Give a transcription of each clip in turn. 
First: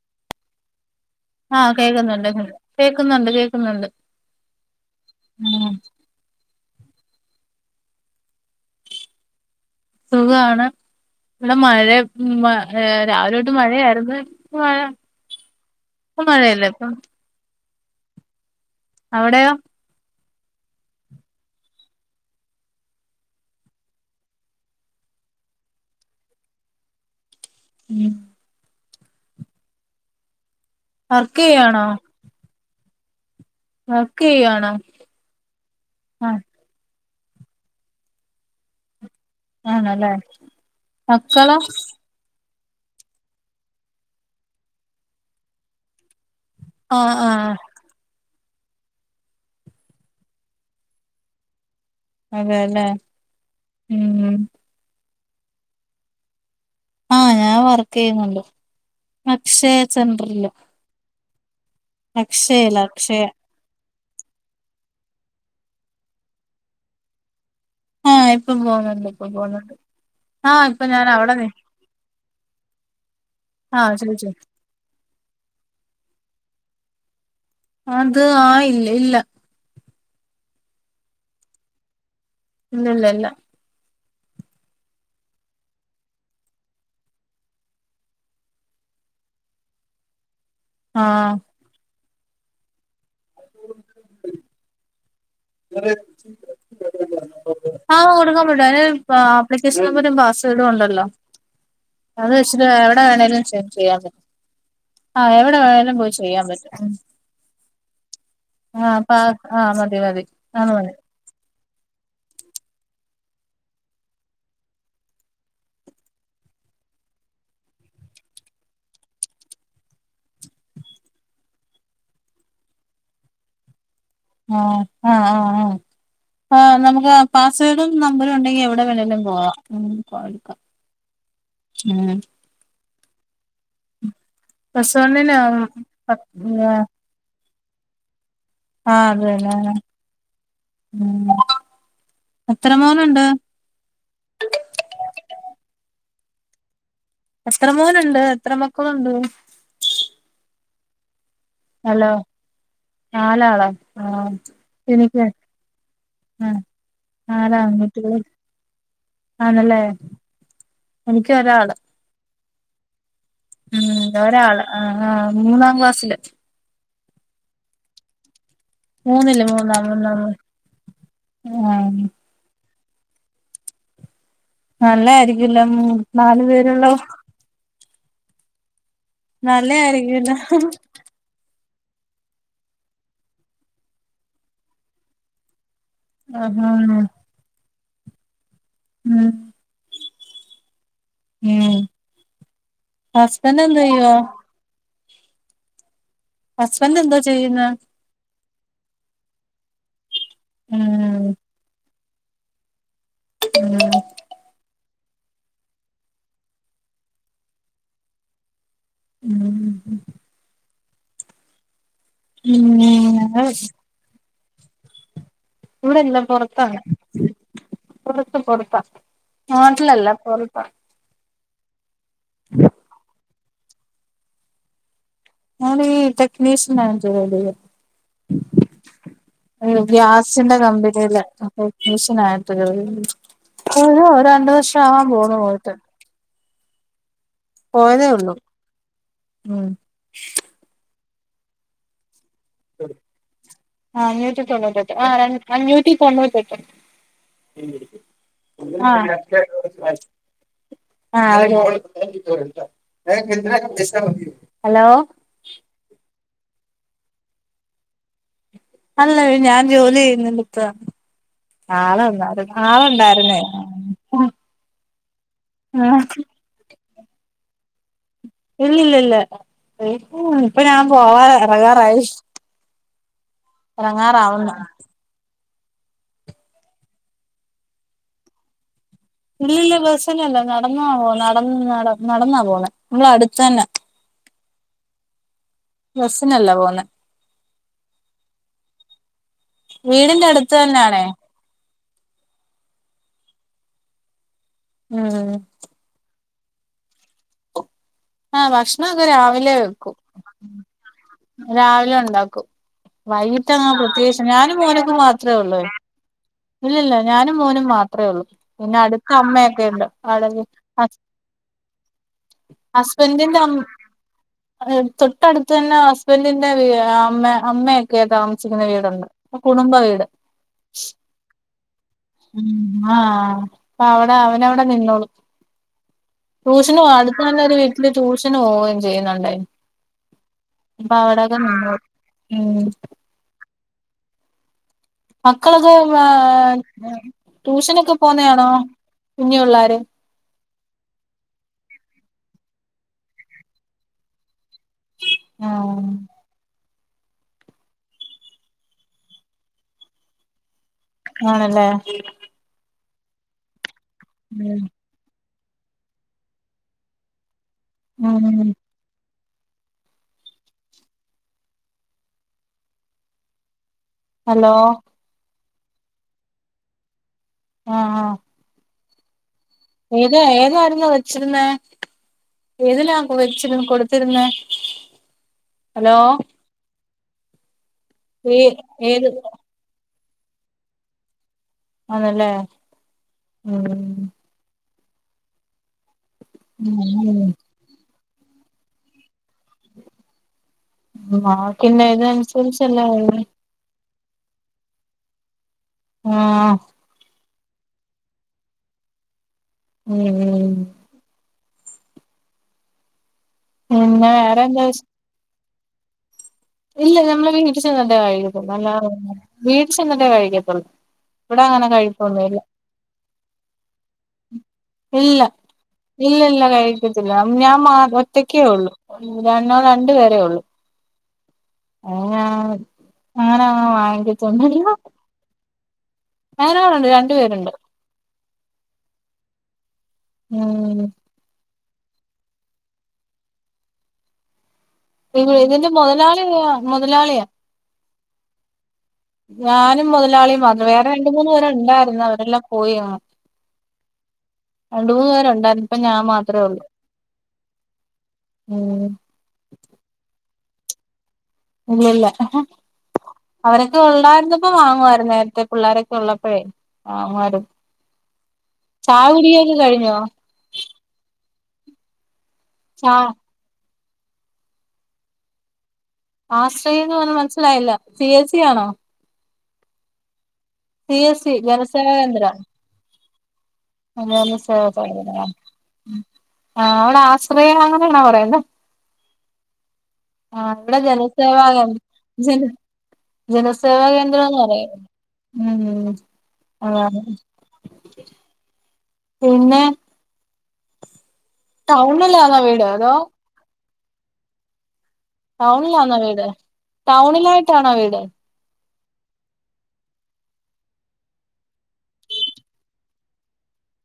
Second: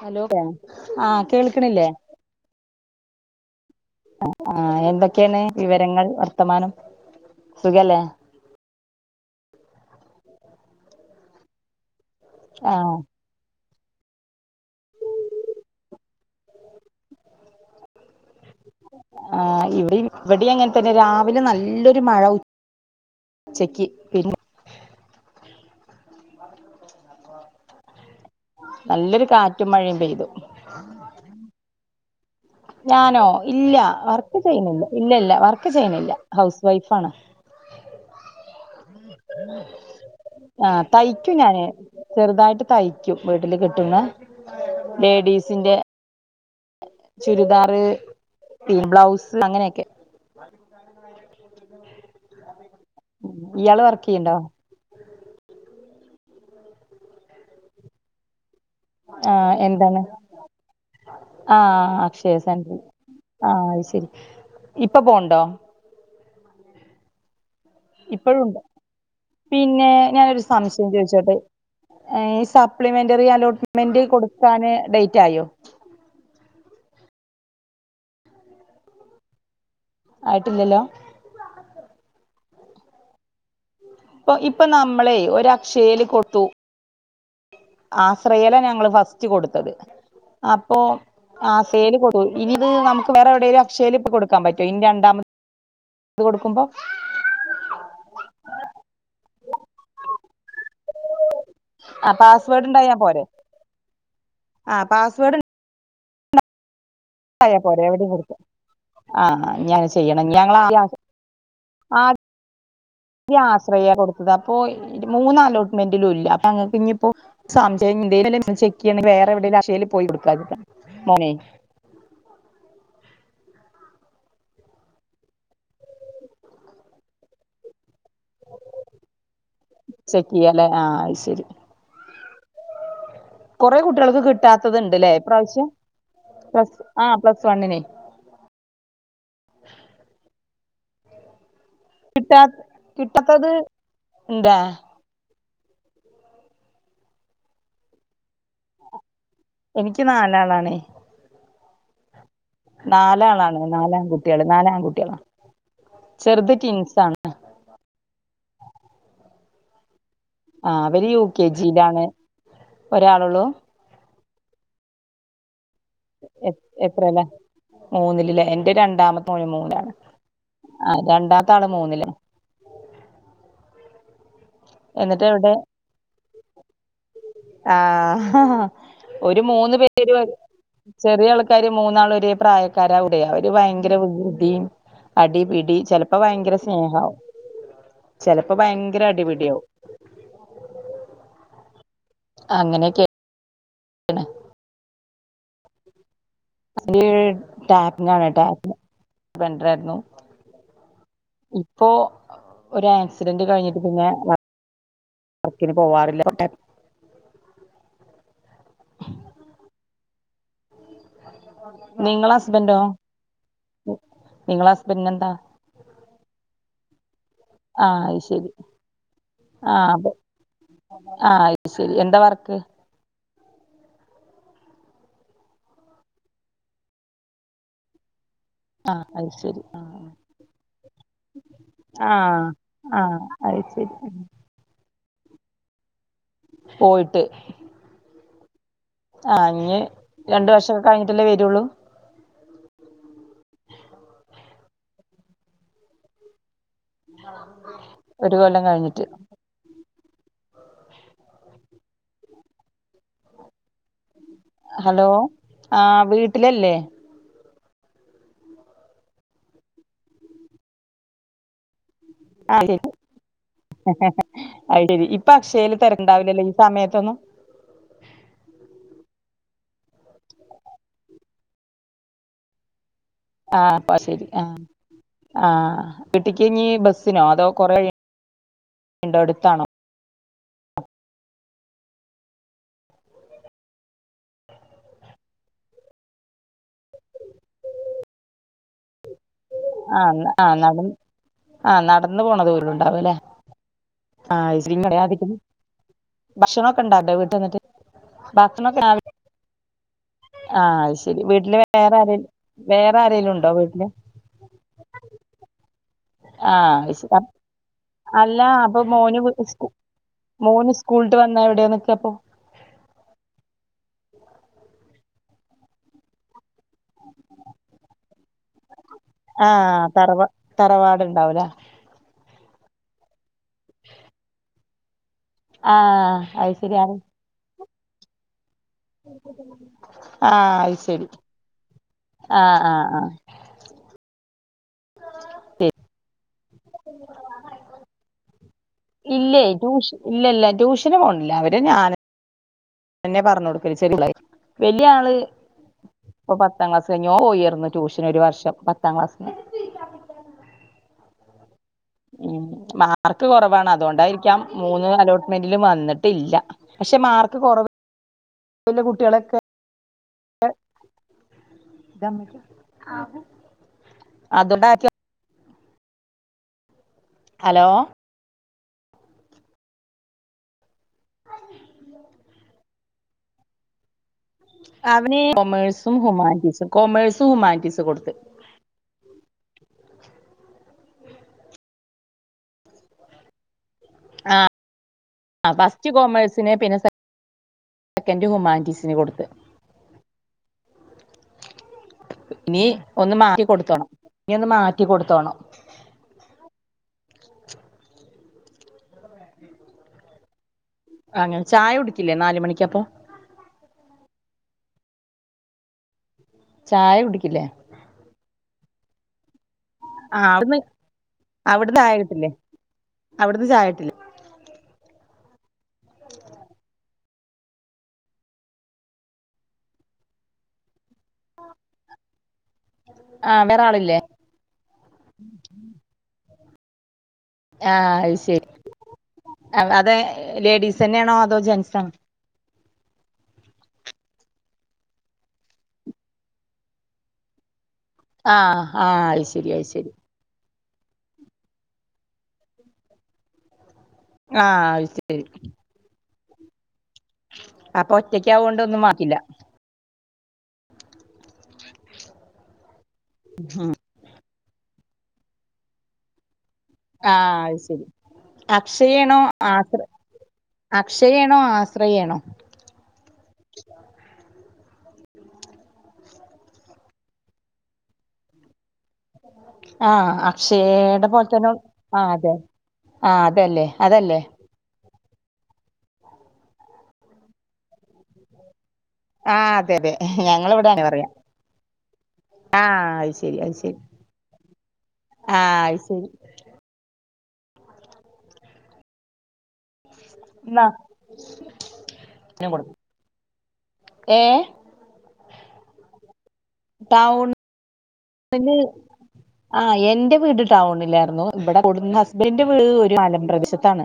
Hello ലെ ആഹ് ആഹ് കേൾക്കണില്ലേ കേക്കുന്നുണ്ട് കേക് കേക്കുന്നുണ്ട് കേക്കുന്നുണ്ട് ആഹ് എന്തൊക്കെയാണ് ഉം വിവരങ്ങൾ വർത്തമാനം സുഖല്ലേ സുഖാണ് ഇവടെ മഴ മാ ആഹ് രാവിലെ തൊ ട്ട് മഴയാര്ന്ന് ഇപ്പ മഴ ഇപ്പ മഴയല്ല ഇപ്പം അവിടെയോ ആഹ് ഇവിടെ ഇവിടേം അങ്ങനെ തന്നെ രാവിലെ നല്ലൊരു മഴ ഉച്ചക്ക് പിന്നെ ഉം നല്ലൊരു കാറ്റും മഴയും പെയ്തു വർക്ക്‌ ചെയ്യാണോ ഞാനോ ഇല്ല വർക്ക് ചെയ്യുന്നില്ല ഇല്ല ഇല്ല വർക്ക് ചെയ്യണില്ല ആഹ് ഹൗസ് വൈഫ് ആണ് ആണല്ലേ അഹ് തയ്ക്കും മക്കളോ ഞാന് ചെറുതായിട്ട് തയ്ക്കും വീട്ടില് കിട്ടുന്ന ലേഡീസിന്റെ ആഹ് ആഹ് ചുരിദാർ തീൻ ബ്ലൗസ് അങ്ങനെയൊക്കെ അതെല്ലേ ഇയാള് ഉം വർക്കയ്യ്ണ്ടോ ആഹ് ഞാൻ വർക്ക് ചെയ്യുന്നുണ്ട് ആഹ് അക്ഷയ എന്താണ് സെന്ററല് ആഹ് അക്ഷയ സെന്റർ അക്ഷയ ആഹ് അത് ശരി ഇപ്പൊ പോണ്ടോ ആഹ് ഇപ്പഴും ഇപ്പം ഉണ്ടോ പോന്ന പിന്നെ ഞാനൊരു സംശയം അവിടെ ചോദിച്ചോട്ടെ നി ഈ സപ്ലിമെന്ററി ആഹ് അലോട്ട്മെന്റ് ചോദിച്ചോ കൊടുക്കാൻ ഡേറ്റ് ആയോ അത് ആയില്ല ഇല്ല ആയിട്ടില്ലല്ലോ ഇല്ല ഇല്ല ഇല്ല ഇപ്പൊ ഇപ്പൊ നമ്മളെ ഒരു അക്ഷയില് കൊത്തു ആശ്രയല ഞങ്ങള് ഫസ്റ്റ് കൊടുത്തത് അപ്പൊ ആഹ് ആ ഏൽ കൊടു ഇനി ഇത് നമക്ക് വേറെ എവിടേലും അക്ഷേൽ ഇപ്പൊ കൊടുക്കാൻ പറ്റോ ഇനി രണ്ടാമത് [unintelligible] കൊടുക്കുമ്പോ ആഹ് കൊടുക്കാൻ പറ്റു അയിന് ആപ്ലിക്കേഷൻ നമ്പരും പാസ്സ്‌വേർഡും ഒണ്ടല്ലോ ആ അത് വെച്ചട്ട് പാസ്വേഡ് ഉണ്ടായാ എവട പോരെ വേണേലും ചെ ചെയ്യാൻ പ ആ ആഹ് പാസ്വേഡ് എവട വേണേലും പോയി ചെയ്യാൻ പറ്റും ഉം ആയാ പോരെ എവിടി കൊടുക്ക ആഹ് ഇഞ്ഞി മതി മതി ചെയ്യണം അത് ഞങ്ങളാദ്യ മതി ആ ദ്യ ആശ്രയ കൊടുത്തത് അപ്പൊ മൂന്ന് അലോട്ട്മെന്റിലും ഇല്ല അപ്പൊ അങ്ങക്ക് ഇഞ്ഞി ഇപ്പോ സംശയം ഇഞ്ഞി ഇതീലനെ ചെക്ക് ചെയ്യണെങ്കി വേറെ എവിടേലും അക്ഷയിൽ പോയി കൊടുക്കാച്ട്ടാ മോനെ ആഹ് ആഹ് ആഹ് ആഹ് ആഹ് നമക്ക് പാസ്വേഡും നമ്പറും ഉണ്ടെങ്കിൽ എവിടെ വേണലും പോവാ ഉം ചെക്ക് കോട്ക്ക ചെയ്യാലേ ആഹ് അത് ശരി ഉം കുറെേ കുട്ടികൾക്ക് പ്ലസ് കിട്ടാത്തത്ണ്ട്ല്ലേ വണ്ണിന് ആഹ് ഇപ്രാവശ്യം പ്ലസ് ആഹ് പ്ലസ് വണ്ണിന് ആഹ് അതേല്ലേ ഉം കിട്ടാ എത്ര മോനുണ്ട് കിട്ടാത്തത് എന്താ എസ്ക്ര മോനുണ്ട് എത്ര മക്കളുണ്ട് എനിക്ക് നാലാളാണ് ഹലോ നാലാളാണ് നാലാളോ ആഹ് നാലാൺകുട്ടികള് നാലാൺകുട്ടികളാ എനിക്ക് ചെറുത് ഉം ട്വിൻസാണ് നാലാൺകുട്ടികള് ആണല്ലേ ആഹ് അവര് യു എനിക്ക് കെ ഒരാള് ജിയിലാണ് ഒരാളള്ളൂ ഉം ഒരാള് മൂന്നാം ക്ലാസ്സില് എ എത്രലാ മൂന്നിലിലേ ഇന്റെ രണ്ടാമത്തെ മൂന്നില് മോന് മൂന്നാം മൂന്നാണ് മൂന്നാം ആ രണ്ടാമത്തെ ആള് ആ മൂന്നില് എന്നിട്ട് നല്ലായിരിക്കുംല്ല നാലു പേരുള്ള ആഹ ഒരു മൂന്ന് പേര് നല്ലായിരിക്കുല്ലോ ചെറിയ ആൾക്കാര് മൂന്നാൾ ഒരേ പ്രായക്കാര അവിടെ അവര് ഭയങ്കര ബുദ്ധിയ അടിപിടി ചിലപ്പോ ഭയങ്കര ആഹാ സ്നേഹമാവും ചിലപ്പോ ഭയങ്കര ഉം അടിപിടി ആവും ഉം അങ്ങനെ ഹസ്ബൻഡ് എന്തേയുവാ ഹസ്ബൻഡ് അ എന്തോ ചെയ്യുന്നെ ടാപ്പിംഗ ആണ് ടാപ്പി ബണ്ടറായിരുന്നു ഉം ഇപ്പോ ഒരു ആക്സിഡന്റ് കഴിഞ്ഞിട്ട് പിന്നെ വർക്കിന് പോവാറില്ല ഉം നിങ്ങള ഉം ഹസ്ബൻ്റോ നിങ്ങളെ ഹസ്ബൻ്റിന് എന്താ ഇവിടെല്ലാം പൊറത്താണ് ആഹ് അത് ശരി [unintelligible] ആഹ് നാട്ടിലല്ല അപ്പൊ പൊറത്ത ആഹ് അത് ശരി എന്താ വർക്ക് ഞാനീ ടെക്നീഷ്യൻ ആയിട്ടു ജോലി ചെയ്യാ ആഹ് അത് ശരി ഗ്യാസിന്റെ കമ്പനിൽ ടെക്നീഷ്യൻ ആഹ് ആയിട്ട ജോലി ചെ ആഹ് അത് ശരി ആഹ് പോന്ന പോയിട്ട പോയിട്ട് പോയതേ ഒള്ളു ആഹ് ഇഞ് രണ്ടു വർഷൊക്കെ കഴിഞ്ഞിട്ടല്ലേ വരുള്ളൂ ആഹ് അഞ്ഞൂറ്റി തൊണ്ണൂറ്റി എട്ട് ആഹ് അഞ്ഞൂറ്റി തൊണ്ണൂറ്റ എട്ട് ഒരു കൊല്ലം കഴിഞ്ഞിട്ട് ആഹ് ആഹ് ഹലോ ആഹ് വീട്ടിലല്ലേ അല്ല ഞാൻ ജോലി ചെയ്യുന്നണ്ട് ഇപ്പ ആളന്നാ ആഹ് അയ്ശരി ഇപ്പ അക്ഷേൽ ആ തിരക്കണ്ടാവില്ലല്ലോ ഈ സമയത്തൊന്നും ഇല്ല ഇല്ല ഇല്ല ഇപ്പ ഞൻ പോവാ ഇറകാറായി ആഹ അപ്പ ശരി ആഹ് ആഹ വീട്ടക്ക്ഞ്ഞ ബസിനോ അതോ കൊറെ ഇല്ല ഇല്ല ബസ്സല്ലല്ല നടന്നാ പോ നടന്ന നട നടന്നാ പോണെ നമ്മള അടുത്തതന്നെ ബസ്സിനല്ല പോന്ന ആഹ് വീടിന്റെ ആഹ് നട അട്ത്ത്ന്നെണേ ആഹ് നടന്ന് പോണ ദുരണ്ടാവലെ ആഹ് ഇശീ ഉം [unintelligible] ഭക്ഷണ ഒക്കെ ഇണ്ടണ്ടെ വീട്ട് ന്നിട്ട് ആഹ് ഭക്ഷണൊക്കെ രാവിലെ വെക്കും ആഹ് അത് ശരി വീട്ടില് വേറെ രാവിലെ ആരെ ഉണ്ടാക്കും വേറെ ആരേലും ഉണ്ടോ വൈകിട്ടങ്ങനെ വീട്ടില് പ്രത്യേകിച്ച് ഞാനും മോനക്കെ മാ അത്രേ ഉള്ളൂ ആഹ് അത് ഇല്ലല്ല ശരി അപ് ഞാനും മോനും മാത്ര ഒള്ളൂ അല്ല പിന്നെ അപ്പൊ അട്ത്ത അമ്മയെക്കണ്ട് അ ട്ട് വന്ന എവിടെ നിക്കപ്പോ ഹസ്ബൻഡ്ന്റെ അ തൊട്ടട്ത്ത് അന്നെ ഹസ്ബന്റിന്റെ അമ്മ അമ്മയെക്കെ താമസിക്ക്ന്ന വീട്ണ്ട് ആഹ് തറവാ തറവാട്ണ്ടാവൂലേ ഉം ആഹ് അപ്പ അവിടെ അവനവിടെ നിന്നോളു ആഹ് അയ് ശരിയാണ് [unintelligible] വീട്ടില് ട്യൂഷന് പോ ചെയ്യ്ന്നോണ്ടെ ആഹ് അത് അപ്പ ശരി അവിടൊക്കെ ആഹ് ആഹ് ആഹ് മക്കളൊക്ക ട്യൂഷനൊക്കെ പോന്നഅണോ ഇല്ലേ ട്യൂഷ് ഇല്ല ഇല്ല ട്യൂഷന് പോൺല്ല അവര് ഞാൻ എന്നെ പറഞ്ഞ് ഒട്ക്കല് [unintelligible] വെല്ല്യ ആള് ആഹ് ഇപ്പ പത്താ ക്ലാസ് കയ്ഞ്ഞോ ഒ പോയിർന്ന് ട്യൂഷന് ഒര് വർഷം പത്താ ക്ലാസ്സിന് ആണല്ലേ ഉം മാർക്ക് കൊറവാണ് അതൊണ്ടായിരിക്കാം ഉം മൂന്ന് അലോട്ട് മെൻ്റിലും വന്ന്ട്ടില്ല പഷേ മാർക്ക്‌ കൊറവ് ആണ് ഇല്ലെ കുട്ട്യേളൊക്കെ [unintelligible] ഹലോ അതൊണ്ടാ [unintelligible] ഹലോ ആഹ് ആഹ് ഏത ഏതായിര്ന്ന് വെച്ചിര്ന്നേ ഏതിലാ വെച്ചിരന്ന കൊട്ത്തിര്ന്നെ? അവനീ കൊമേഴ്സും ഹുമാൻറ്റീസും കൊമേഴ്സും ഹുമാൻറ്റീസും കൊട്ത്ത് ഏഹ് ഏത് അതെല്ലേ ഉം ആഹ് ഫസ്റ്റ് കോമേഴ്സിന് പിന്നെ സെ സെക്കന്റ് ഹുമാൻ്റീസിന് കൊട്ത്ത് മാർക്കിന്റെ ഇനീ ഇതനുസരിച്ചല്ലേ ഒന്ന് മാറ്റി കൊട്ത്തോണം ഇനി ഒന്ന് മാറ്റി കൊട്ത്തോണം ആഹ് ഉം ഉം അങ്ങനെ. ചായ കുടിക്കില്ലേ നാല് മണിക്കപ്പൊ പിന്നെ വേറെന്താ വിഷ് ചായ ഇല്ല നമ്മളെ കുടിക്കില്ലേ വീട്ടി ചെന്നിട്ടെ കഴിക്കത്തൊള്ളൂ. അല്ലാതെ [unintelligible] വീട്ടി ചെന്നിട്ടേ ആ അവിടുന്ന് കഴിക്കത്തോള്ളൂ ഇവിടെ അങ്ങനെ അവിടുന്ന് ചായ കിട്ടില്ലേ കഴിപ്പൊന്നൂല്ല അവിടുന്ന് ചായ കിട്ടില്ലേ ഇല്ല ഇല്ല ല്ല കഴി കത്തില്ലാ. ഞാൻ ഞാൻ മാ ഒറ്റക്കേ ഒള്ളൂ രണ്ടോ രണ്ട് പേരേ ഒള്ളൂ [unintelligible] ആ വേറെ അങ്ങനെമ്മള് ആളില്ലേ വാങ്ങിക്കത്തൊന്നുല്ല [unintelligible] രണ്ട് പേര്ണ്ട് ആഹ് അയ് ശരി. അത അതെ ഉം ലേഡീസെന്നെണോ അതോ ജെന്റ്സണോ ഇ ഇതിന്റെ മൊതലാളിയാ മൊതലാളിയാ ആഹ് ഞാനും മൊതലാളിയും മാത്രം. വേറെ രണ്ട് മൂന്ന് പേര് ഇണ്ടാര്ന്ന് അവരെല്ലാം പോയി ആഹ് ആ അത് രണ്ട് മൂന്ന് ശരി പേര് ഉണ്ടാര്ന്ന്. ഇപ്പ ഞാൻ മാത്ര ഒള്ളൂ അപ്പൊ ഒറ്റക്കാവൊണ്ടൊന്നും മാറ്റില്ല ഇല്ലല്ല അവരൊക്കെ ഒള്ളായ്ര്ന്ന പ്പം വാങ്ങുവായിരുന്നെ നേരത്തെ പിള്ളോരൊക്കെ ഉള്ളപ്പെഴേ ആഹ് അത് ശരി ചായ അക്ഷയാണോ കുടിയൊക്കെ ആത്ര കഴിഞ്ഞോ അക്ഷയേണോ ആശ്രയേണോ? ആഹ് ആശ്രയംന്ന് പറഞ്ഞത് മനസ്സിലായില്ല പി എസി ആണോ ആഹ് സി അക്ഷയേടെ എസ് പോലെ സി തന്നെ ജനസേവാ ആഹ് അതെ ആഹ് അതല്ലേ അതെ അതല്ലേ അതെ സേവ സേവാ ന്നാ. ആഹ് അവിടെ ആശ്രയാ അങ്ങനാണോ പറയ്ന്നേ ആഹ് അതെതെ ആഹ് ഇവിടെ ജനസേവാ കേ ജന ആഹ് അത് ശരി അത് ശരി ജനസേവാ കേന്ദ്രംന്ന് പറയും. ആഹ് അത് ശരി. ആഹ്. പിന്നെ ന്നാ ടൗണിലാന്നോ വീട് അതോ ഏഹ്? ടൗണിലാന്നോ വീട്? ടൗണില് ടൗണിലായിട്ടാണോ വീട്? [unintelligible] ആഹ് എന്റെ വീട് ടൗണിലായിരുന്നു ഇവിടെ കൂടുന്ന ഹസ്ബന്റെ വീട് ഒരു മലം പ്രദേശത്താണ്.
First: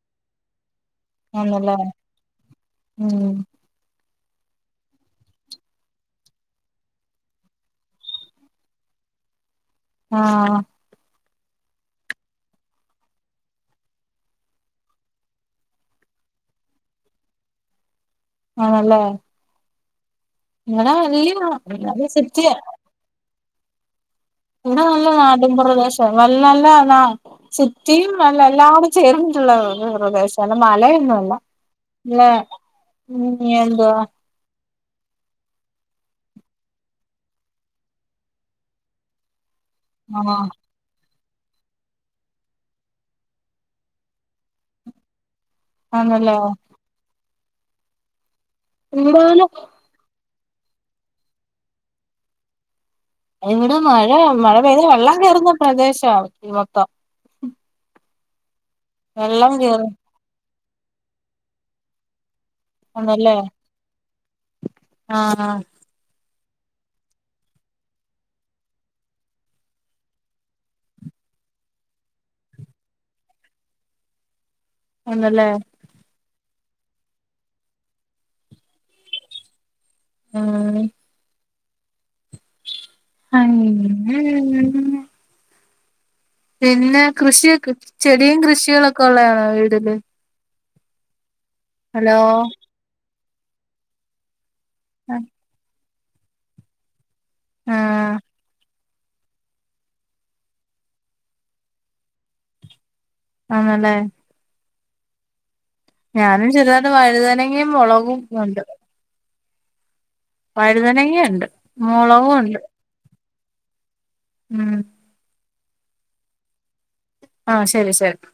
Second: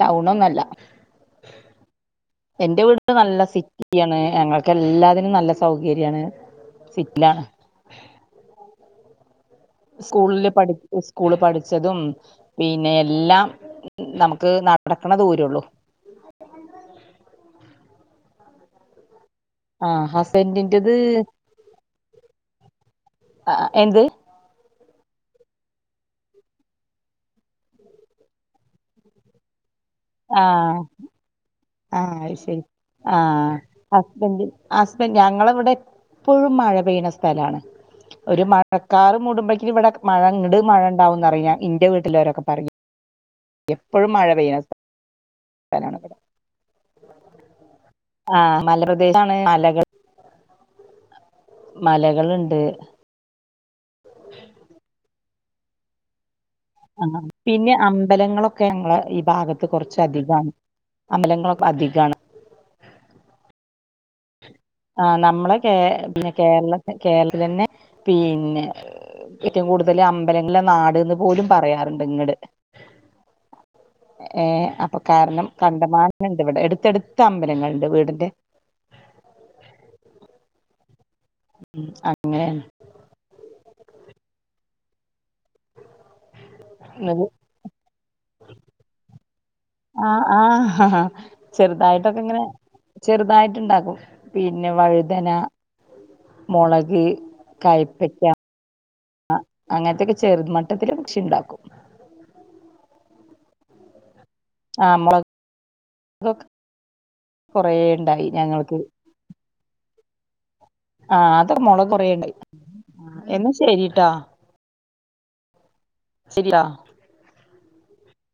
ടൗണൊന്നല്ല ആണല്ലേ എന്റെ വീട് ഉം നല്ല സിറ്റി റ്റിയാണ് ഞങ്ങൾക്ക് എല്ലാത്തിനും നല്ല സൗകര്യണ് സിറ്റിലാണ്. സ്കൂളില് ആഹ് പഠി സ്കൂളി പഠിച്ചതും പിന്നെ എല്ലാം നമുക്ക് നടക്കണ ദുരുള്ളു. ആണല്ലേ? ആഹ് ഹസ്ബൻ്റിൻ്റത് ഇവിടെ വല്യ നല്ല സിറ്റിയാ ആഹ് എന്ത്? ഇവിട നല്ല നാട്ടിൻ പ്രദേശവാ നല്ല നല്ല നാ സിറ്റിയും അല്ല എല്ലാടും ചേർന്നിട്ടുള്ള ത പ്രദേശല്ല ആഹ് ആഹ് മലയൊന്നുല്ല അത് ശരി പിന്ന എന്തുവാ? ഹസ്ബൻ്റ് ഞങ്ങള ഇവിടെ എപ്പോഴും മഴ പെയ്യണ സ്ഥലാണ്. ഒരു മഴക്കാർ മൂടുമ്പോഴേക്കും ഇവിടെ മഴ ആഹ് ഇങ്ങിട് മഴ ഉണ്ടാവുംന്ന്റിയില്ല ഇന്റെ വീട്ടിലോരൊക്കെ പറയു എപ്പോഴും മഴ പെയ്യു സ്ഥലാണ് ഇവിടേ ആണല്ലേ ആഹ് ഇവിടെ മലപ്രദേശാണ് പിന്നെ മലകൾ മലകളിണ്ട് ഇവിടെ മഴ മഴ പെയ്ത വെള്ളം കേറുന്ന പ്രദേശാ മൊത്തം. ആഹ് പിന്നെ അമ്പലങ്ങളൊക്കെ ഞങ്ങളെ ഈ വെള്ളം ഭാഗത്ത് കേറി കുറച്ച് അധികാണ്. അമ്പലങ്ങളൊക്കെ അധികാണ് ആണല്ലേ? ആഹ് നമ്മളെ കേ കേര പിന്നെ കേരള കേരളത്തി തന്നെ പിന്നെ? ഏറ്റവും കൂടുതല് അമ്പലങ്ങള് ള്ളനാട്ന്ന് പോലും പറയാറുണ്ട് ഇങ്ങട് ഏഹ് ഉണ്ടല്ലേ കാരണം കണ്ടമാന്ണ്ട് ഇവിടെ എടുത്തെടുത്ത് അമ്പലങ്ങളുണ്ട് വീടിന്റെ ആയീ. ഉം അങ്ങനെണ് അങ്ങ് പിന്നെ ന്നത് കൃഷിയൊക്കെ ചെടിയും കൃഷികളൊക്കെ ഉള്ളയാണോ വീടില്? ആഹ് ആഹ ആഹ്. ചെറുതായിട്ടൊക്കെ ഇങ്ങനെ ചെറുതായിട്ട് ഇണ്ടാക്കും പിന്നെ വഴുതന മൊളക് ആഹ് കയ്പ്പക്ക അങ്ങനത്തൊക്കെ ചെറുത് മട്ടത്തില് കൃഷി ഇണ്ടാക്കും ആണല്ലേ. ആ മ്മോള് ഞാനും ചെറതാട്ട് വഴുതനങ്ങയും കൊറേ മൊളകും ഉണ്ടായി നണട് ഞങ്ങൾക്ക് ആഹ് വഴുതനങ്ങയുണ്ട് അതൊക്ക മൊളക് മുളകും കൊറേണ്ടയിന്നു ഉണ്ട് എന്നാ ശരിട്ടാ ഉം ശരിയാ ആഹ് ശരി ശരി